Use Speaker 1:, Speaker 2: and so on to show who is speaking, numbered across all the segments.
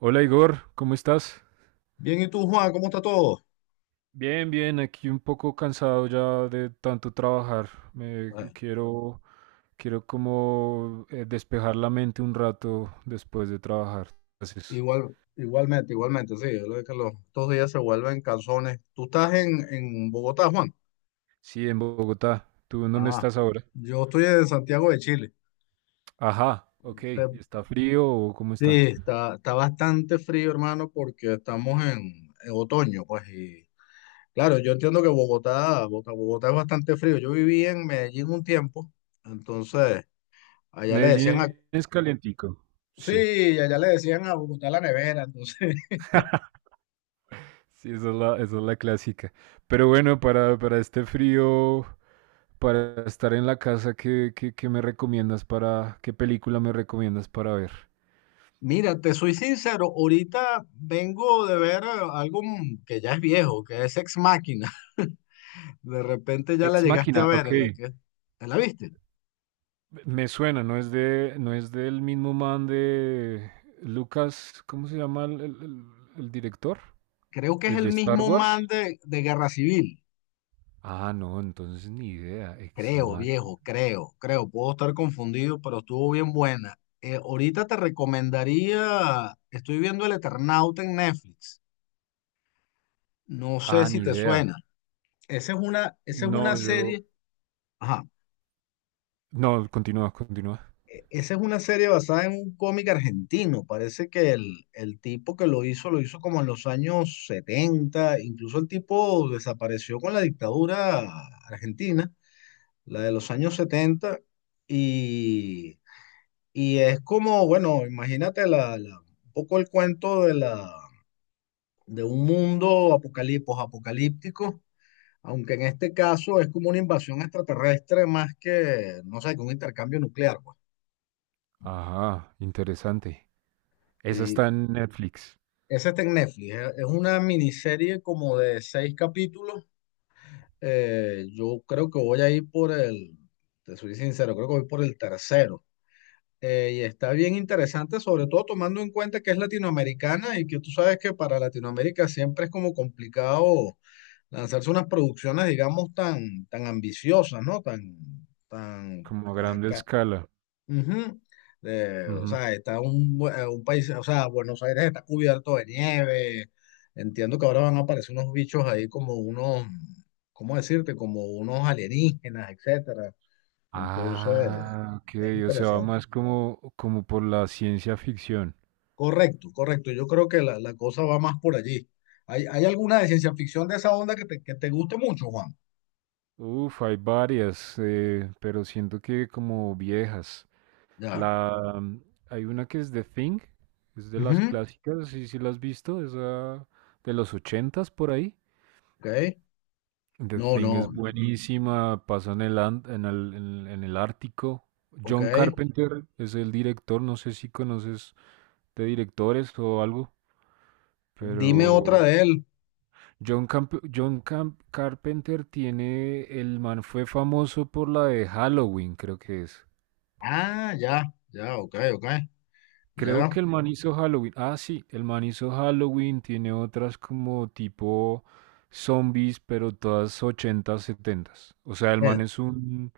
Speaker 1: Hola Igor, ¿cómo estás?
Speaker 2: Bien, ¿y tú, Juan? ¿Cómo está todo?
Speaker 1: Bien, aquí un poco cansado ya de tanto trabajar. Me
Speaker 2: Eh,
Speaker 1: quiero, quiero como despejar la mente un rato después de trabajar. Entonces,
Speaker 2: igual, igualmente, igualmente, sí. Yo lo que los, estos días se vuelven calzones. ¿Tú estás en Bogotá, Juan?
Speaker 1: sí, en Bogotá. ¿Tú en dónde
Speaker 2: Ah,
Speaker 1: estás ahora?
Speaker 2: yo estoy en Santiago de Chile.
Speaker 1: Ajá, ok.
Speaker 2: Se-
Speaker 1: ¿Está frío o cómo
Speaker 2: Sí,
Speaker 1: está?
Speaker 2: está bastante frío, hermano, porque estamos en otoño, pues. Y claro, yo entiendo que Bogotá, Bogotá, Bogotá es bastante frío. Yo viví en Medellín un tiempo, entonces allá le decían a.
Speaker 1: Medellín es calientico. Sí,
Speaker 2: Sí, allá le decían a Bogotá la nevera, entonces.
Speaker 1: sí, esa es la clásica. Pero bueno, para este frío. Para estar en la casa, ¿qué me recomiendas qué película me recomiendas para ver?
Speaker 2: Mira, te soy sincero, ahorita vengo de ver algo, que ya es viejo, que es Ex Machina. De repente ya la
Speaker 1: Ex
Speaker 2: llegaste a
Speaker 1: Máquina,
Speaker 2: ver,
Speaker 1: ok.
Speaker 2: la que te la viste.
Speaker 1: Me suena, no es del mismo man de Lucas, ¿cómo se llama el director?
Speaker 2: Creo que es
Speaker 1: ¿El
Speaker 2: el
Speaker 1: de Star
Speaker 2: mismo man
Speaker 1: Wars?
Speaker 2: de Guerra Civil.
Speaker 1: Ah, no, entonces ni idea. Ex
Speaker 2: Creo,
Speaker 1: Máquina.
Speaker 2: viejo, creo, creo. Puedo estar confundido, pero estuvo bien buena. Ahorita te recomendaría, estoy viendo El Eternauta en Netflix. No sé
Speaker 1: Ah,
Speaker 2: si
Speaker 1: ni
Speaker 2: te
Speaker 1: idea.
Speaker 2: suena. Esa es una, esa es
Speaker 1: No,
Speaker 2: una
Speaker 1: yo.
Speaker 2: serie. Ajá.
Speaker 1: No, continúa.
Speaker 2: Esa es una serie basada en un cómic argentino. Parece que el tipo que lo hizo como en los años 70. Incluso el tipo desapareció con la dictadura argentina, la de los años 70. Y, y es como, bueno, imagínate la, un poco el cuento de un mundo apocalipos apocalíptico. Aunque en este caso es como una invasión extraterrestre más que, no sé, que un intercambio nuclear, pues.
Speaker 1: Ajá, interesante. Esa
Speaker 2: Sí,
Speaker 1: está en Netflix,
Speaker 2: esa está en Netflix. Es una miniserie como de seis capítulos. Yo creo que voy a ir por el, te soy sincero, creo que voy por el tercero. Y está bien interesante, sobre todo tomando en cuenta que es latinoamericana y que tú sabes que para Latinoamérica siempre es como complicado lanzarse unas producciones, digamos, tan, tan ambiciosas, ¿no? Tan,
Speaker 1: como a
Speaker 2: eh,
Speaker 1: grande
Speaker 2: ca-
Speaker 1: escala.
Speaker 2: Ujú. O sea, está un país, o sea, Buenos Aires está cubierto de nieve. Entiendo que ahora van a aparecer unos bichos ahí como unos, ¿cómo decirte? Como unos alienígenas, etcétera. Entonces,
Speaker 1: Ah, ok,
Speaker 2: es
Speaker 1: o sea, va
Speaker 2: interesante.
Speaker 1: más como por la ciencia ficción.
Speaker 2: Correcto, correcto. Yo creo que la cosa va más por allí. ¿Hay alguna de ciencia ficción de esa onda que te, guste mucho, Juan?
Speaker 1: Uf, hay varias, pero siento que como viejas.
Speaker 2: Ya.
Speaker 1: La, mm, hay una que es The Thing, es de las
Speaker 2: Ujú.
Speaker 1: clásicas, sí, sí la has visto, esa de los ochentas por ahí.
Speaker 2: Ok.
Speaker 1: The
Speaker 2: No,
Speaker 1: Thing es
Speaker 2: no.
Speaker 1: Ujú, buenísima, pasa en el, an- en el Ártico.
Speaker 2: Ok.
Speaker 1: John Carpenter es el director, no sé si conoces de directores o algo,
Speaker 2: Dime otra
Speaker 1: pero
Speaker 2: de él.
Speaker 1: Carpenter tiene, el man fue famoso por la de Halloween, creo que es.
Speaker 2: Ah, ya, ya, ok, ok.
Speaker 1: Creo
Speaker 2: Ya.
Speaker 1: que el man hizo Halloween. Ah, sí, el man hizo Halloween, tiene otras como tipo zombies, pero todas ochentas setentas. O sea, el man
Speaker 2: Eh,
Speaker 1: es un,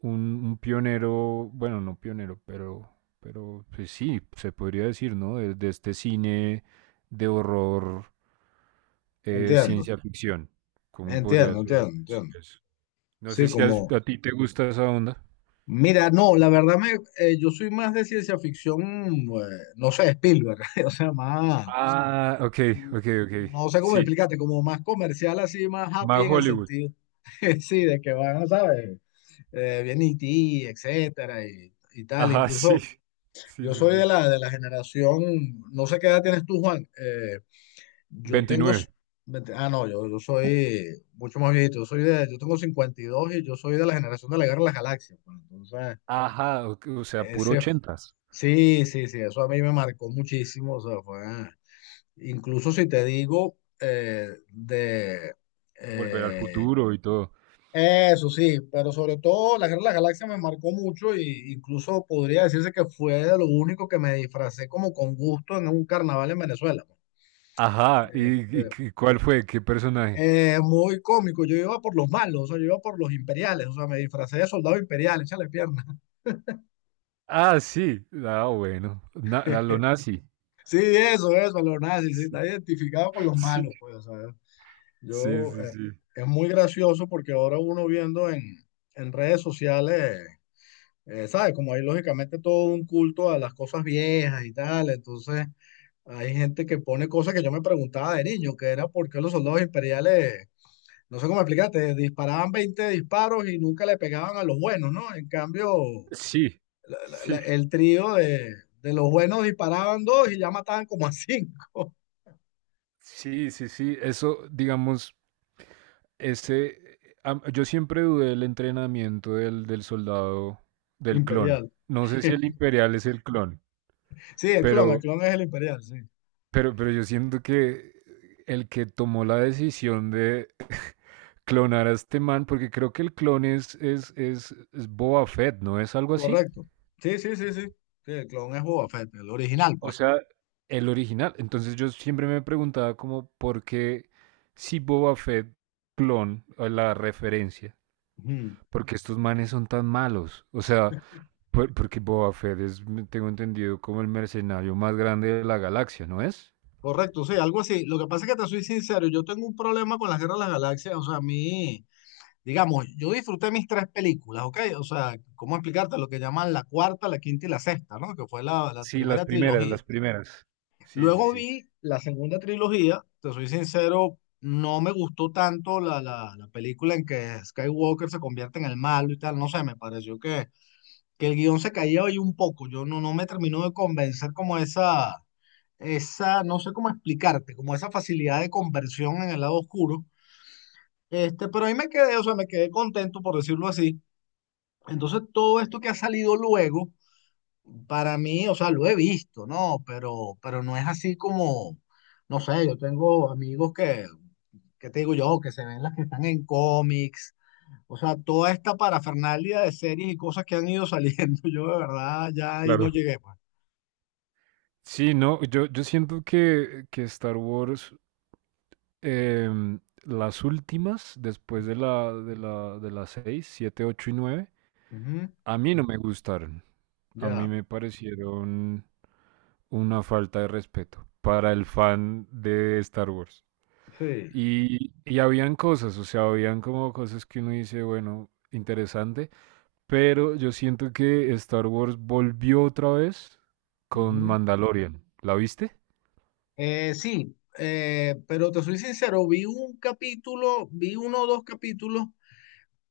Speaker 1: un, un pionero, bueno, no pionero, pero pues sí, se podría decir, ¿no? De este cine de horror,
Speaker 2: Entiendo,
Speaker 1: ciencia ficción. ¿Cómo podría
Speaker 2: entiendo,
Speaker 1: ser?
Speaker 2: entiendo,
Speaker 1: Sí,
Speaker 2: entiendo.
Speaker 1: es. No sé
Speaker 2: Sí,
Speaker 1: si
Speaker 2: como,
Speaker 1: a ti te gusta esa onda.
Speaker 2: mira, no, la verdad me, yo soy más de ciencia ficción, no sé, Spielberg, o sea, más,
Speaker 1: Ah, ok, ok, ok.
Speaker 2: no sé cómo
Speaker 1: Sí.
Speaker 2: explicarte, como más comercial, así, más happy
Speaker 1: Más
Speaker 2: en el
Speaker 1: Hollywood.
Speaker 2: sentido, sí, de que van, ¿sabes? Viene E.T., etcétera, y tal.
Speaker 1: Ajá,
Speaker 2: Incluso
Speaker 1: sí. Sí,
Speaker 2: yo
Speaker 1: sí,
Speaker 2: soy de
Speaker 1: sí.
Speaker 2: la, de la generación, no sé qué edad tienes tú, Juan, Yo tengo,
Speaker 1: 29.
Speaker 2: s- vete- ah, no, yo soy mucho más viejito, yo tengo 52 y yo soy de la generación de la Guerra de las Galaxias, pues, entonces,
Speaker 1: Ajá, o sea, puro
Speaker 2: ese,
Speaker 1: ochentas.
Speaker 2: sí, sí, sí, eso a mí me marcó muchísimo, o sea, fue, incluso si te digo,
Speaker 1: Volver al
Speaker 2: eh,
Speaker 1: futuro y todo.
Speaker 2: eso sí, pero sobre todo la Guerra de las Galaxias me marcó mucho y incluso podría decirse que fue de lo único que me disfracé como con gusto en un carnaval en Venezuela, pues.
Speaker 1: Ajá, y
Speaker 2: Este,
Speaker 1: qué- cuál fue? ¿Qué personaje?
Speaker 2: Muy cómico, yo iba por los malos, o sea, yo iba por los imperiales, o sea, me disfracé de soldado imperial, échale pierna.
Speaker 1: Ah, sí. Ah, bueno. Na- a lo nazi.
Speaker 2: Sí, eso, los nazis, sí,
Speaker 1: Sí,
Speaker 2: está identificado con los malos, pues, o sea,
Speaker 1: sí,
Speaker 2: yo,
Speaker 1: sí,
Speaker 2: eh,
Speaker 1: sí.
Speaker 2: es muy gracioso porque ahora uno viendo en redes sociales, ¿sabes? Como hay lógicamente todo un culto a las cosas viejas y tal, entonces hay gente que pone cosas que yo me preguntaba de niño, que era por qué los soldados imperiales. No sé cómo explicarte, disparaban 20 disparos y nunca le pegaban a los buenos, ¿no? En cambio,
Speaker 1: Sí,
Speaker 2: la- la-
Speaker 1: sí,
Speaker 2: la- el trío de los buenos disparaban dos y ya mataban como a cinco.
Speaker 1: sí, sí, sí. Eso, digamos, ese am- yo siempre dudé del entrenamiento del soldado, del clon.
Speaker 2: Imperial.
Speaker 1: No sé si el imperial es el clon,
Speaker 2: Sí, el clon, el
Speaker 1: pero,
Speaker 2: clon es el imperial, sí.
Speaker 1: pero yo siento que el que tomó la decisión de clonar a este man, porque creo que el clon es Boba Fett, ¿no es algo así?
Speaker 2: Correcto. Sí, sí, sí, sí. Sí, el clon es Boba Fett, el original,
Speaker 1: O
Speaker 2: pues.
Speaker 1: sea, el original. Entonces yo siempre me preguntaba como, ¿por qué si Boba Fett clon, o la referencia?
Speaker 2: Ujú.
Speaker 1: Porque estos manes son tan malos. O sea, porque Boba Fett tengo entendido, como el mercenario más grande de la galaxia, ¿no es?
Speaker 2: Correcto, sí, algo así. Lo que pasa es que te soy sincero, yo tengo un problema con las guerras de las galaxias. O sea, a mí, digamos, yo disfruté mis tres películas, ¿ok? O sea, ¿cómo explicarte lo que llaman la cuarta, la quinta y la sexta? ¿No? Que fue la
Speaker 1: Sí,
Speaker 2: primera trilogía.
Speaker 1: las primeras. Sí, sí,
Speaker 2: Luego
Speaker 1: sí.
Speaker 2: vi la segunda trilogía, te soy sincero, no me gustó tanto la película en que Skywalker se convierte en el malo y tal, no sé, me pareció que el guión se caía ahí un poco, yo no me terminó de convencer como esa, no sé cómo explicarte, como esa facilidad de conversión en el lado oscuro. Este, pero ahí me quedé, o sea, me quedé contento por decirlo así. Entonces, todo esto que ha salido luego, para mí, o sea, lo he visto, ¿no? Pero no es así como, no sé, yo tengo amigos que, te digo yo, que se ven las que están en cómics, o sea, toda esta parafernalia de series y cosas que han ido saliendo, yo de verdad ya ahí no
Speaker 1: Claro.
Speaker 2: llegué, pues.
Speaker 1: Sí, no, yo siento que Star Wars, em, las últimas, después de las 6, 7, 8 y 9,
Speaker 2: Ujú,
Speaker 1: a mí no me gustaron. A
Speaker 2: ya,
Speaker 1: mí me parecieron una falta de respeto para el fan de Star Wars.
Speaker 2: sí.
Speaker 1: Y habían cosas, o sea, habían como cosas que uno dice, bueno, interesante, pero yo siento que Star Wars volvió otra vez con
Speaker 2: Ujú.
Speaker 1: Mandalorian. ¿La viste?
Speaker 2: Sí, pero te soy sincero, vi un capítulo, vi uno o dos capítulos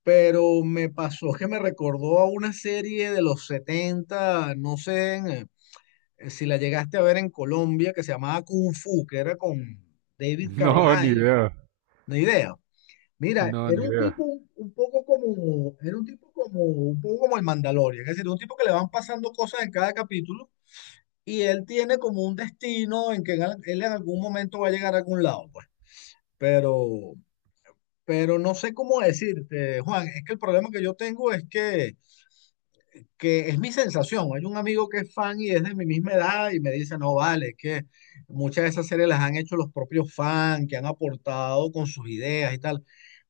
Speaker 2: pero me pasó que me recordó a una serie de los 70 no sé si la llegaste a ver en Colombia, que se llamaba Kung Fu, que era con David
Speaker 1: No, no, ni
Speaker 2: Carradine,
Speaker 1: idea.
Speaker 2: no idea. Mira,
Speaker 1: No,
Speaker 2: era
Speaker 1: ni
Speaker 2: un tipo
Speaker 1: idea.
Speaker 2: un poco como, era un tipo como, un poco como el Mandalorian, es decir, un tipo que le van pasando cosas en cada capítulo y él tiene como un destino en que él en algún momento va a llegar a algún lado, pues. Pero, pero no sé cómo decirte, Juan, es que el problema que yo tengo es que es mi sensación. Hay un amigo que es fan y es de mi misma edad y me dice, no vale, es que muchas de esas series las han hecho los propios fans, que han aportado con sus ideas y tal.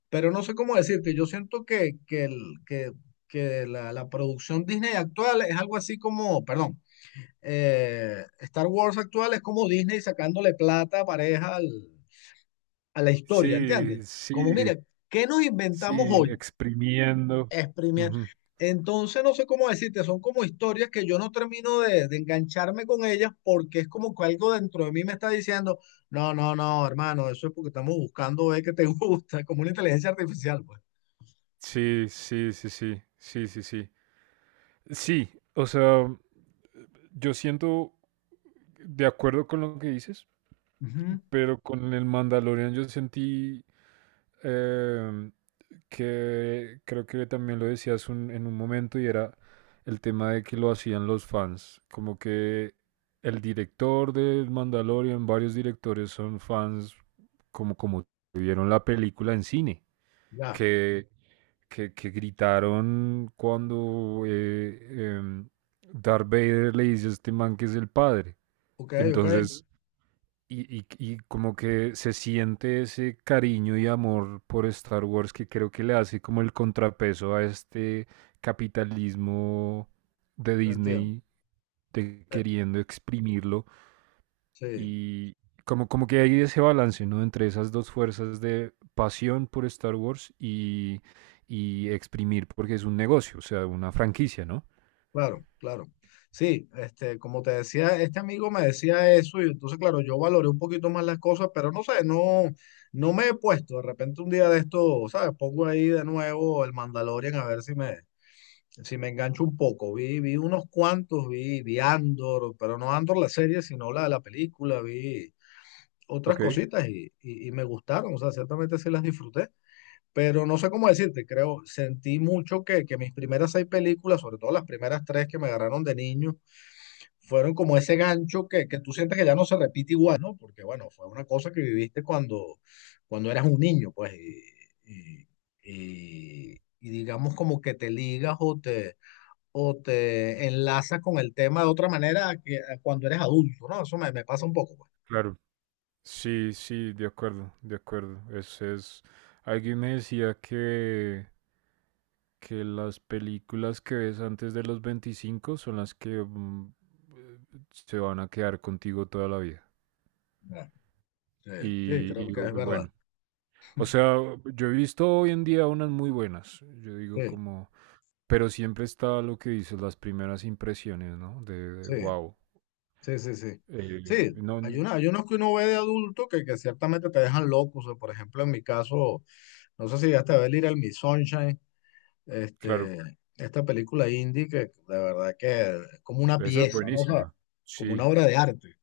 Speaker 2: Pero no sé cómo decirte, yo siento que la producción Disney actual es algo así como, perdón, Star Wars actual es como Disney sacándole plata pareja a la historia, ¿entiendes?
Speaker 1: Sí,
Speaker 2: Como, mira,
Speaker 1: sí,
Speaker 2: ¿qué nos inventamos
Speaker 1: sí,
Speaker 2: hoy?
Speaker 1: exprimiendo.
Speaker 2: Exprimir.
Speaker 1: Ujú.
Speaker 2: Entonces, no sé cómo decirte, son como historias que yo no termino de, engancharme con ellas porque es como que algo dentro de mí me está diciendo, no, no, no, hermano, eso es porque estamos buscando ver qué te gusta, como una inteligencia artificial, pues.
Speaker 1: Sí, sí, sí, sí, sí, sí, sí. Sí, o sea, yo siento de acuerdo con lo que dices,
Speaker 2: Ujú,
Speaker 1: pero con el Mandalorian yo sentí eh, que creo que también lo decías en un momento y era el tema de que lo hacían los fans, como que el director del Mandalorian, varios directores son fans como como vieron la película en cine,
Speaker 2: ya,
Speaker 1: que, que gritaron cuando em, Darth Vader le dice a este man que es el padre.
Speaker 2: ok, ok,
Speaker 1: Entonces y como que se siente ese cariño y amor por Star Wars que creo que le hace como el contrapeso a este capitalismo de
Speaker 2: entiendo.
Speaker 1: Disney de
Speaker 2: Eh,
Speaker 1: queriendo exprimirlo
Speaker 2: Sí.
Speaker 1: y como, como que hay ese balance, ¿no? Entre esas dos fuerzas de pasión por Star Wars y exprimir porque es un negocio, o sea, una franquicia, ¿no?
Speaker 2: Claro, claro. Sí, este, como te decía, este amigo me decía eso y entonces, claro, yo valoré un poquito más las cosas, pero no sé, no, no me he puesto. De repente un día de esto, ¿sabes? Pongo ahí de nuevo el Mandalorian a ver si me, engancho un poco. Vi unos cuantos, vi Andor, pero no Andor la serie, sino la de la película, vi otras
Speaker 1: Ok,
Speaker 2: cositas y me gustaron, o sea, ciertamente sí las disfruté. Pero no sé cómo decirte, creo, sentí mucho que mis primeras seis películas, sobre todo las primeras tres que me agarraron de niño, fueron como ese gancho que tú sientes que ya no se repite igual, ¿no? Porque bueno, fue una cosa que viviste cuando eras un niño, pues, y, y digamos como que te ligas o te, enlazas con el tema de otra manera a que, a cuando eres adulto, ¿no? Eso me pasa un poco, pues.
Speaker 1: claro. Sí, sí, de acuerdo, de acuerdo. Es... Alguien me decía que las películas que ves antes de los 25 son las que eh, se van a quedar contigo toda la vida.
Speaker 2: Ya, sí, sí, creo que es
Speaker 1: Y
Speaker 2: verdad.
Speaker 1: bueno, o sea, yo he visto hoy en día unas muy buenas, yo digo
Speaker 2: Sí,
Speaker 1: como, pero siempre está lo que dices, las primeras impresiones, ¿no? De,
Speaker 2: sí.
Speaker 1: wow.
Speaker 2: Sí, sí, sí. Sí,
Speaker 1: Eh, no,
Speaker 2: hay unos que uno ve de adulto que ciertamente te dejan locos. O sea, por ejemplo, en mi caso, no sé si llegaste a ver Little Miss Sunshine,
Speaker 1: claro,
Speaker 2: este, esta película indie que de verdad que es como una
Speaker 1: esa es
Speaker 2: pieza, ¿no? O sea,
Speaker 1: buenísima.
Speaker 2: como una
Speaker 1: Sí.
Speaker 2: obra de arte.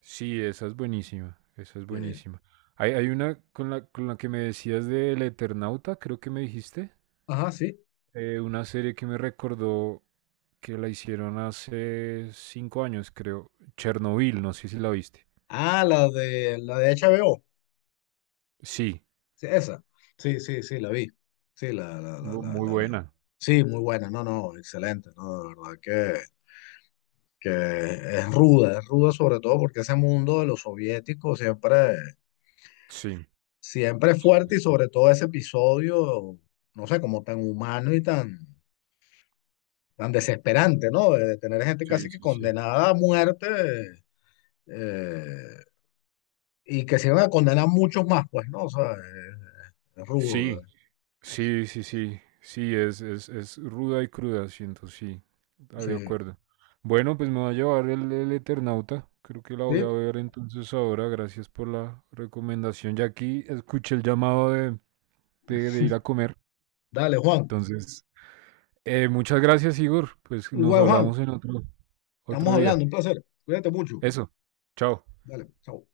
Speaker 1: Sí, esa es buenísima, esa es
Speaker 2: Sí.
Speaker 1: buenísima. Hay una con con la que me decías del Eternauta, creo que me dijiste,
Speaker 2: Ajá, sí.
Speaker 1: una serie que me recordó que la hicieron hace cinco años, creo, Chernobyl, no sé si la viste.
Speaker 2: Ah, la de HBO.
Speaker 1: Sí,
Speaker 2: Sí, esa. Sí, sí, sí, la vi. Sí, la, la, la, la,
Speaker 1: muy
Speaker 2: la vi.
Speaker 1: buena.
Speaker 2: Sí, muy buena. No, no, excelente. No, de verdad que es ruda sobre todo porque ese mundo de los soviéticos siempre,
Speaker 1: Sí,
Speaker 2: siempre es fuerte y sobre todo ese episodio, no sé, como tan humano y tan, tan desesperante, ¿no? De tener gente
Speaker 1: sí,
Speaker 2: casi que
Speaker 1: sí, sí.
Speaker 2: condenada a muerte eh, y que se iban a condenar muchos más, pues, ¿no? O sea, es rudo.
Speaker 1: Sí, sí, sí, sí, sí, es ruda y cruda, siento, sí, ah, de
Speaker 2: Sí.
Speaker 1: acuerdo. Bueno, pues me va a llevar el Eternauta, creo que la voy
Speaker 2: Sí,
Speaker 1: a ver entonces ahora, gracias por la recomendación. Ya aquí escuché el llamado de ir a comer,
Speaker 2: dale, Juan.
Speaker 1: entonces, muchas gracias, Igor, pues nos
Speaker 2: Igual, Juan,
Speaker 1: hablamos en otro,
Speaker 2: estamos
Speaker 1: otro día.
Speaker 2: hablando, un placer. Cuídate mucho.
Speaker 1: Eso, chao.
Speaker 2: Dale, chao.